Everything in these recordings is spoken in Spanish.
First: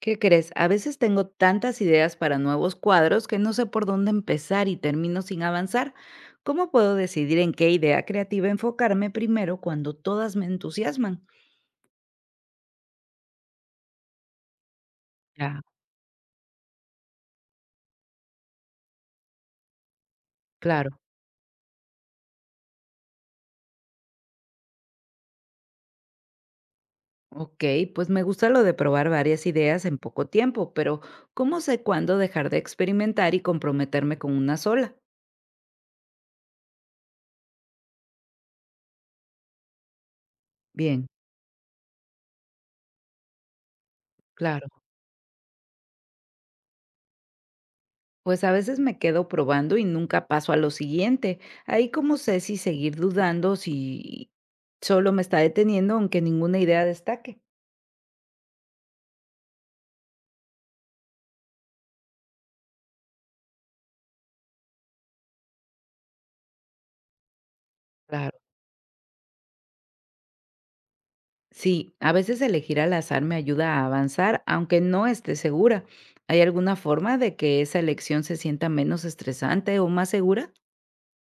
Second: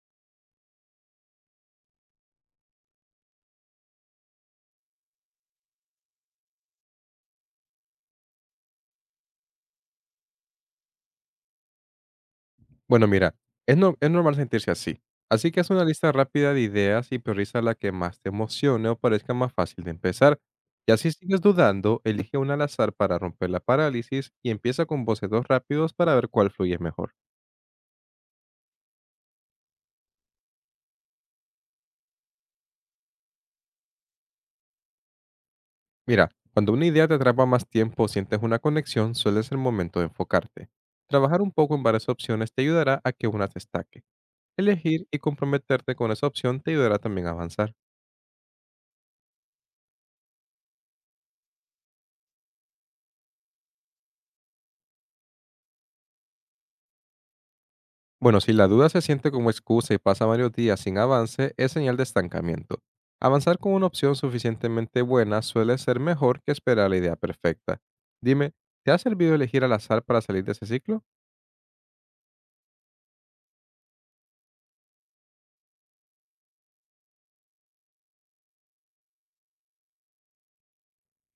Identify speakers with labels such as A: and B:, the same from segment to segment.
A: ¿Qué crees? A veces tengo tantas ideas para nuevos cuadros que no sé por dónde empezar y termino sin avanzar. ¿Cómo puedo decidir en qué idea creativa enfocarme primero cuando todas me entusiasman?
B: Bueno, mira, es, es normal sentirse así. Así que
A: Ya,
B: haz una lista rápida de ideas y prioriza la que más te emocione o parezca más fácil de empezar. Y
A: claro.
B: así sigues dudando, elige una al azar para romper la parálisis y empieza con bocetos rápidos para ver cuál fluye mejor.
A: Ok, pues me gusta lo de probar varias ideas en poco tiempo, pero ¿cómo sé cuándo dejar de experimentar y comprometerme con una sola?
B: Mira, cuando una idea te atrapa más tiempo o sientes una conexión, suele ser el momento de enfocarte.
A: Bien,
B: Trabajar un poco en varias opciones te ayudará a que una te destaque.
A: claro.
B: Elegir y comprometerte con esa opción te ayudará también a avanzar.
A: Pues a veces me quedo probando y nunca paso a lo siguiente. Ahí como sé si seguir dudando, si solo me está deteniendo, aunque ninguna idea destaque.
B: Bueno, si la duda se siente como excusa y pasa varios días sin avance, es señal de estancamiento. Avanzar con una opción suficientemente buena suele ser mejor que esperar la idea perfecta.
A: Claro.
B: Dime, ¿te ha servido elegir al azar para salir de ese ciclo?
A: Sí, a veces elegir al azar me ayuda a avanzar, aunque no esté segura. ¿Hay alguna forma de que esa elección se sienta menos estresante o más segura?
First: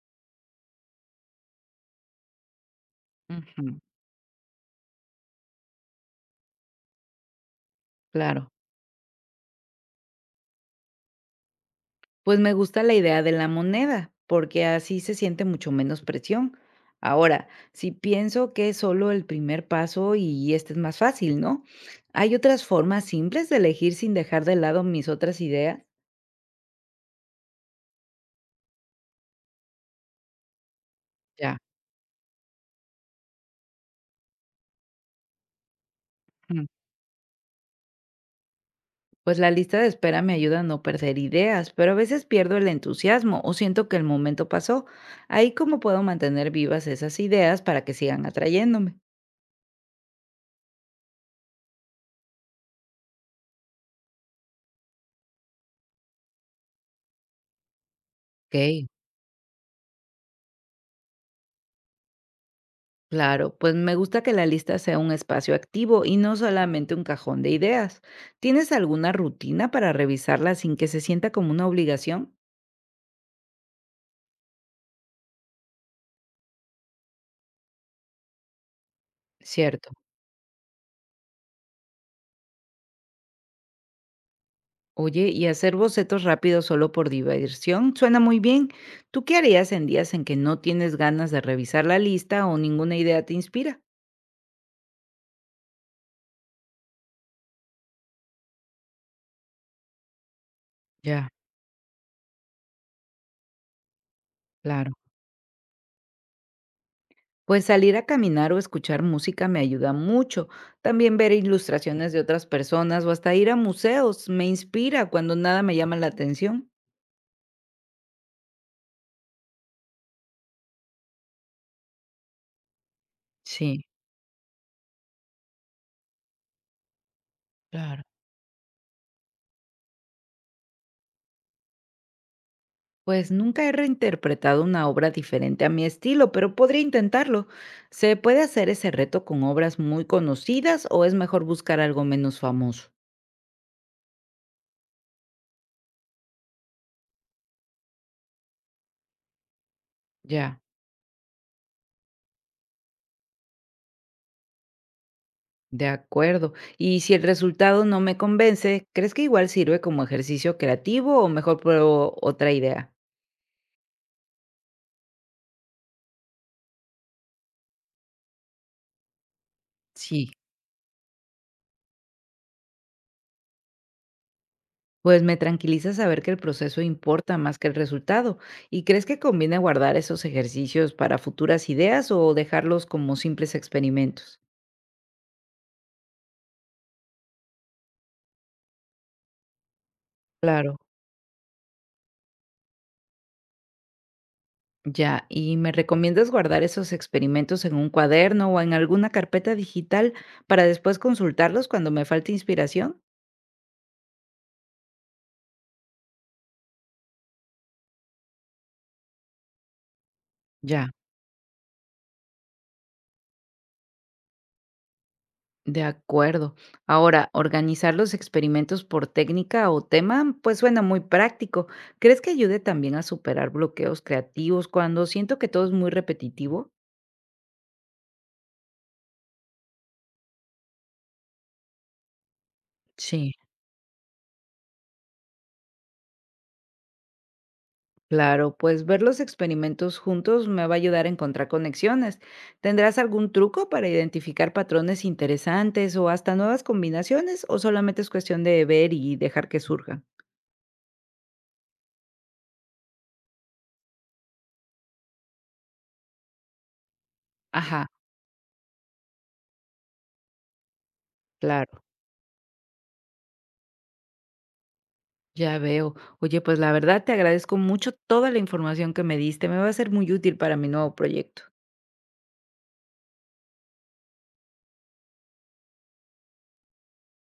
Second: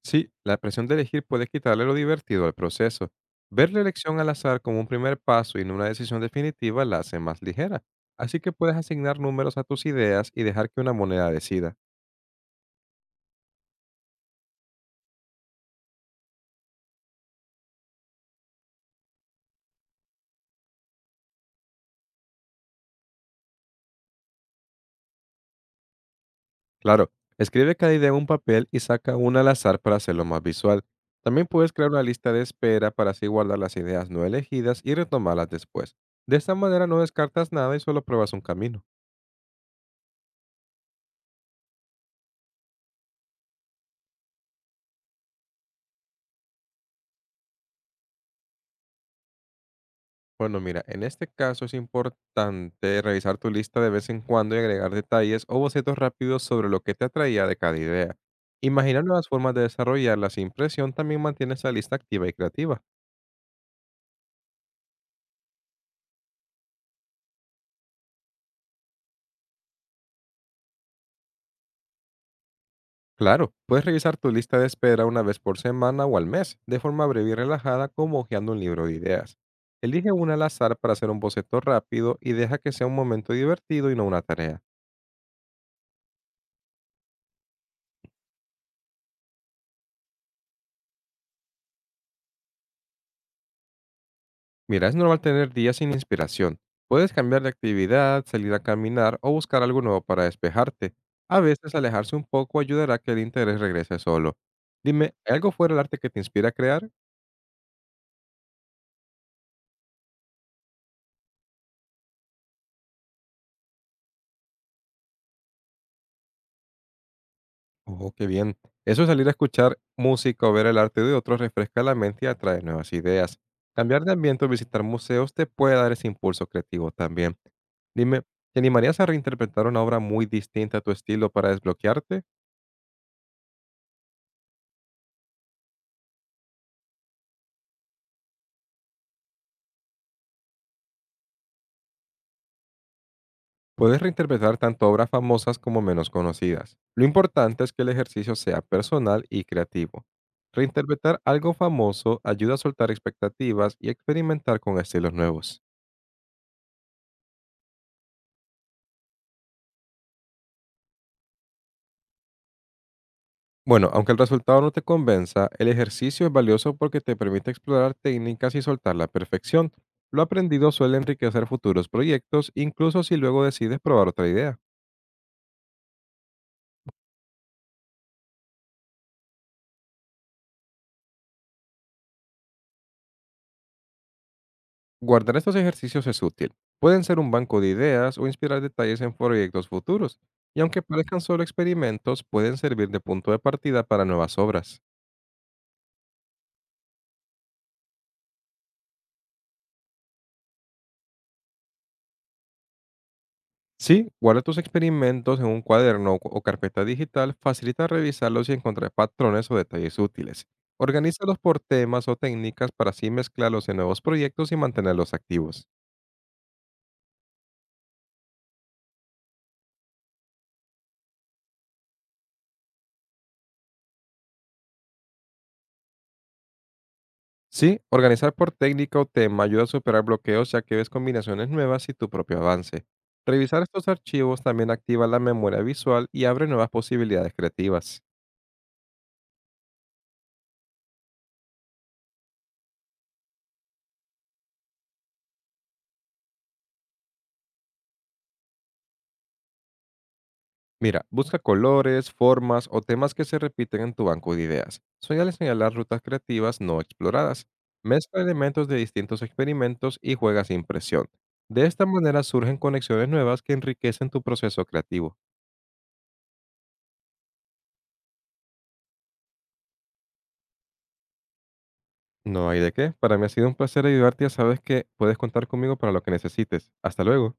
B: Sí, la presión de elegir puede quitarle lo divertido al proceso. Ver
A: Ujú,
B: la elección al azar como un primer paso y no una decisión definitiva la hace más ligera. Así
A: claro.
B: que puedes asignar números a tus ideas y dejar que una moneda decida.
A: Pues me gusta la idea de la moneda, porque así se siente mucho menos presión. Ahora, si pienso que es solo el primer paso y este es más fácil, ¿no? ¿Hay otras formas simples de elegir sin dejar de lado mis otras ideas?
B: Claro, escribe cada idea en un papel y saca una al azar para hacerlo más visual. También
A: Ya.
B: puedes crear una lista de espera para así guardar las ideas no elegidas y retomarlas después. De esta
A: Mm,
B: manera no descartas nada y solo pruebas un camino.
A: Pues la lista de espera me ayuda a no perder ideas, pero a veces pierdo el entusiasmo o siento que el momento pasó. Ahí cómo puedo mantener vivas esas ideas para que sigan atrayéndome.
B: Bueno, mira, en este caso es importante revisar tu lista de vez en cuando y agregar detalles o bocetos rápidos sobre lo que te atraía de cada idea.
A: Ok.
B: Imaginar nuevas formas de desarrollarla sin presión también mantiene esa lista activa y creativa.
A: Claro, pues me gusta que la lista sea un espacio activo y no solamente un cajón de ideas. ¿Tienes alguna rutina para revisarla sin que se sienta como una obligación?
B: Claro, puedes revisar tu lista de espera una vez por semana o al mes, de forma breve y relajada como hojeando un libro de ideas.
A: Cierto.
B: Elige una al azar para hacer un boceto rápido y deja que sea un momento divertido y no una tarea.
A: Oye, y hacer bocetos rápidos solo por diversión suena muy bien. ¿Tú qué harías en días en que no tienes ganas de revisar la lista o ninguna idea te inspira?
B: Mira, es normal tener días sin inspiración. Puedes cambiar de actividad, salir a caminar o buscar algo nuevo para despejarte.
A: Ya,
B: A veces alejarse un poco ayudará a que el interés regrese solo.
A: claro.
B: Dime, ¿hay algo fuera del arte que te inspira a crear?
A: Pues salir a caminar o escuchar música me ayuda mucho. También ver ilustraciones de otras personas o hasta ir a museos me inspira cuando nada me llama la atención.
B: Oh, qué bien. Eso salir a escuchar música o ver el arte de otros refresca la mente y atrae nuevas ideas.
A: Sí.
B: Cambiar de ambiente o visitar museos te puede dar ese impulso creativo también.
A: Claro.
B: Dime, ¿te animarías a reinterpretar una obra muy distinta a tu estilo para desbloquearte?
A: Pues nunca he reinterpretado una obra diferente a mi estilo, pero podría intentarlo. ¿Se puede hacer ese reto con obras muy conocidas o es mejor buscar algo menos famoso?
B: Puedes reinterpretar tanto obras famosas como menos conocidas. Lo importante es que el ejercicio sea personal y creativo.
A: Ya.
B: Reinterpretar algo famoso ayuda a soltar expectativas y experimentar con estilos nuevos.
A: De acuerdo. Y si el resultado no me convence, ¿crees que igual sirve como ejercicio creativo o mejor pruebo otra idea?
B: Bueno, aunque el resultado no te convenza, el ejercicio es valioso porque te permite explorar técnicas y soltar la perfección. Lo
A: Sí.
B: aprendido suele enriquecer futuros proyectos, incluso si luego decides probar otra idea.
A: Pues me tranquiliza saber que el proceso importa más que el resultado. ¿Y crees que conviene guardar esos ejercicios para futuras ideas o dejarlos como simples experimentos?
B: Guardar estos ejercicios es útil. Pueden ser un banco de ideas o inspirar detalles en proyectos futuros. Y
A: Claro,
B: aunque parezcan solo experimentos, pueden servir de punto de partida para nuevas obras.
A: ya. ¿Y me recomiendas guardar esos experimentos en un cuaderno o en alguna carpeta digital para después consultarlos cuando me falte inspiración?
B: Sí, guarda tus experimentos en un cuaderno o carpeta digital, facilita revisarlos y encontrar patrones o detalles útiles.
A: Ya,
B: Organízalos por temas o técnicas para así mezclarlos en nuevos proyectos y mantenerlos activos.
A: de acuerdo. Ahora, organizar los experimentos por técnica o tema, pues suena muy práctico. ¿Crees que ayude también a superar bloqueos creativos cuando siento que todo es muy repetitivo?
B: Sí, organizar por técnica o tema ayuda a superar bloqueos ya que ves combinaciones nuevas y tu propio avance.
A: Sí.
B: Revisar estos archivos también activa la memoria visual y abre nuevas posibilidades creativas.
A: Claro, pues ver los experimentos juntos me va a ayudar a encontrar conexiones. ¿Tendrás algún truco para identificar patrones interesantes o hasta nuevas combinaciones o solamente es cuestión de ver y dejar que surjan?
B: Mira, busca colores, formas o temas que se repiten en tu banco de ideas. Suele señalar rutas creativas no exploradas.
A: Ajá,
B: Mezcla elementos de distintos experimentos y juega sin presión. De
A: claro,
B: esta manera surgen conexiones nuevas que enriquecen tu proceso creativo.
A: ya veo. Oye, pues la verdad te agradezco mucho toda la información que me diste, me va a ser muy útil para mi nuevo proyecto.
B: No hay de qué. Para mí ha sido un placer ayudarte. Ya sabes que puedes contar conmigo para lo que necesites. Hasta luego.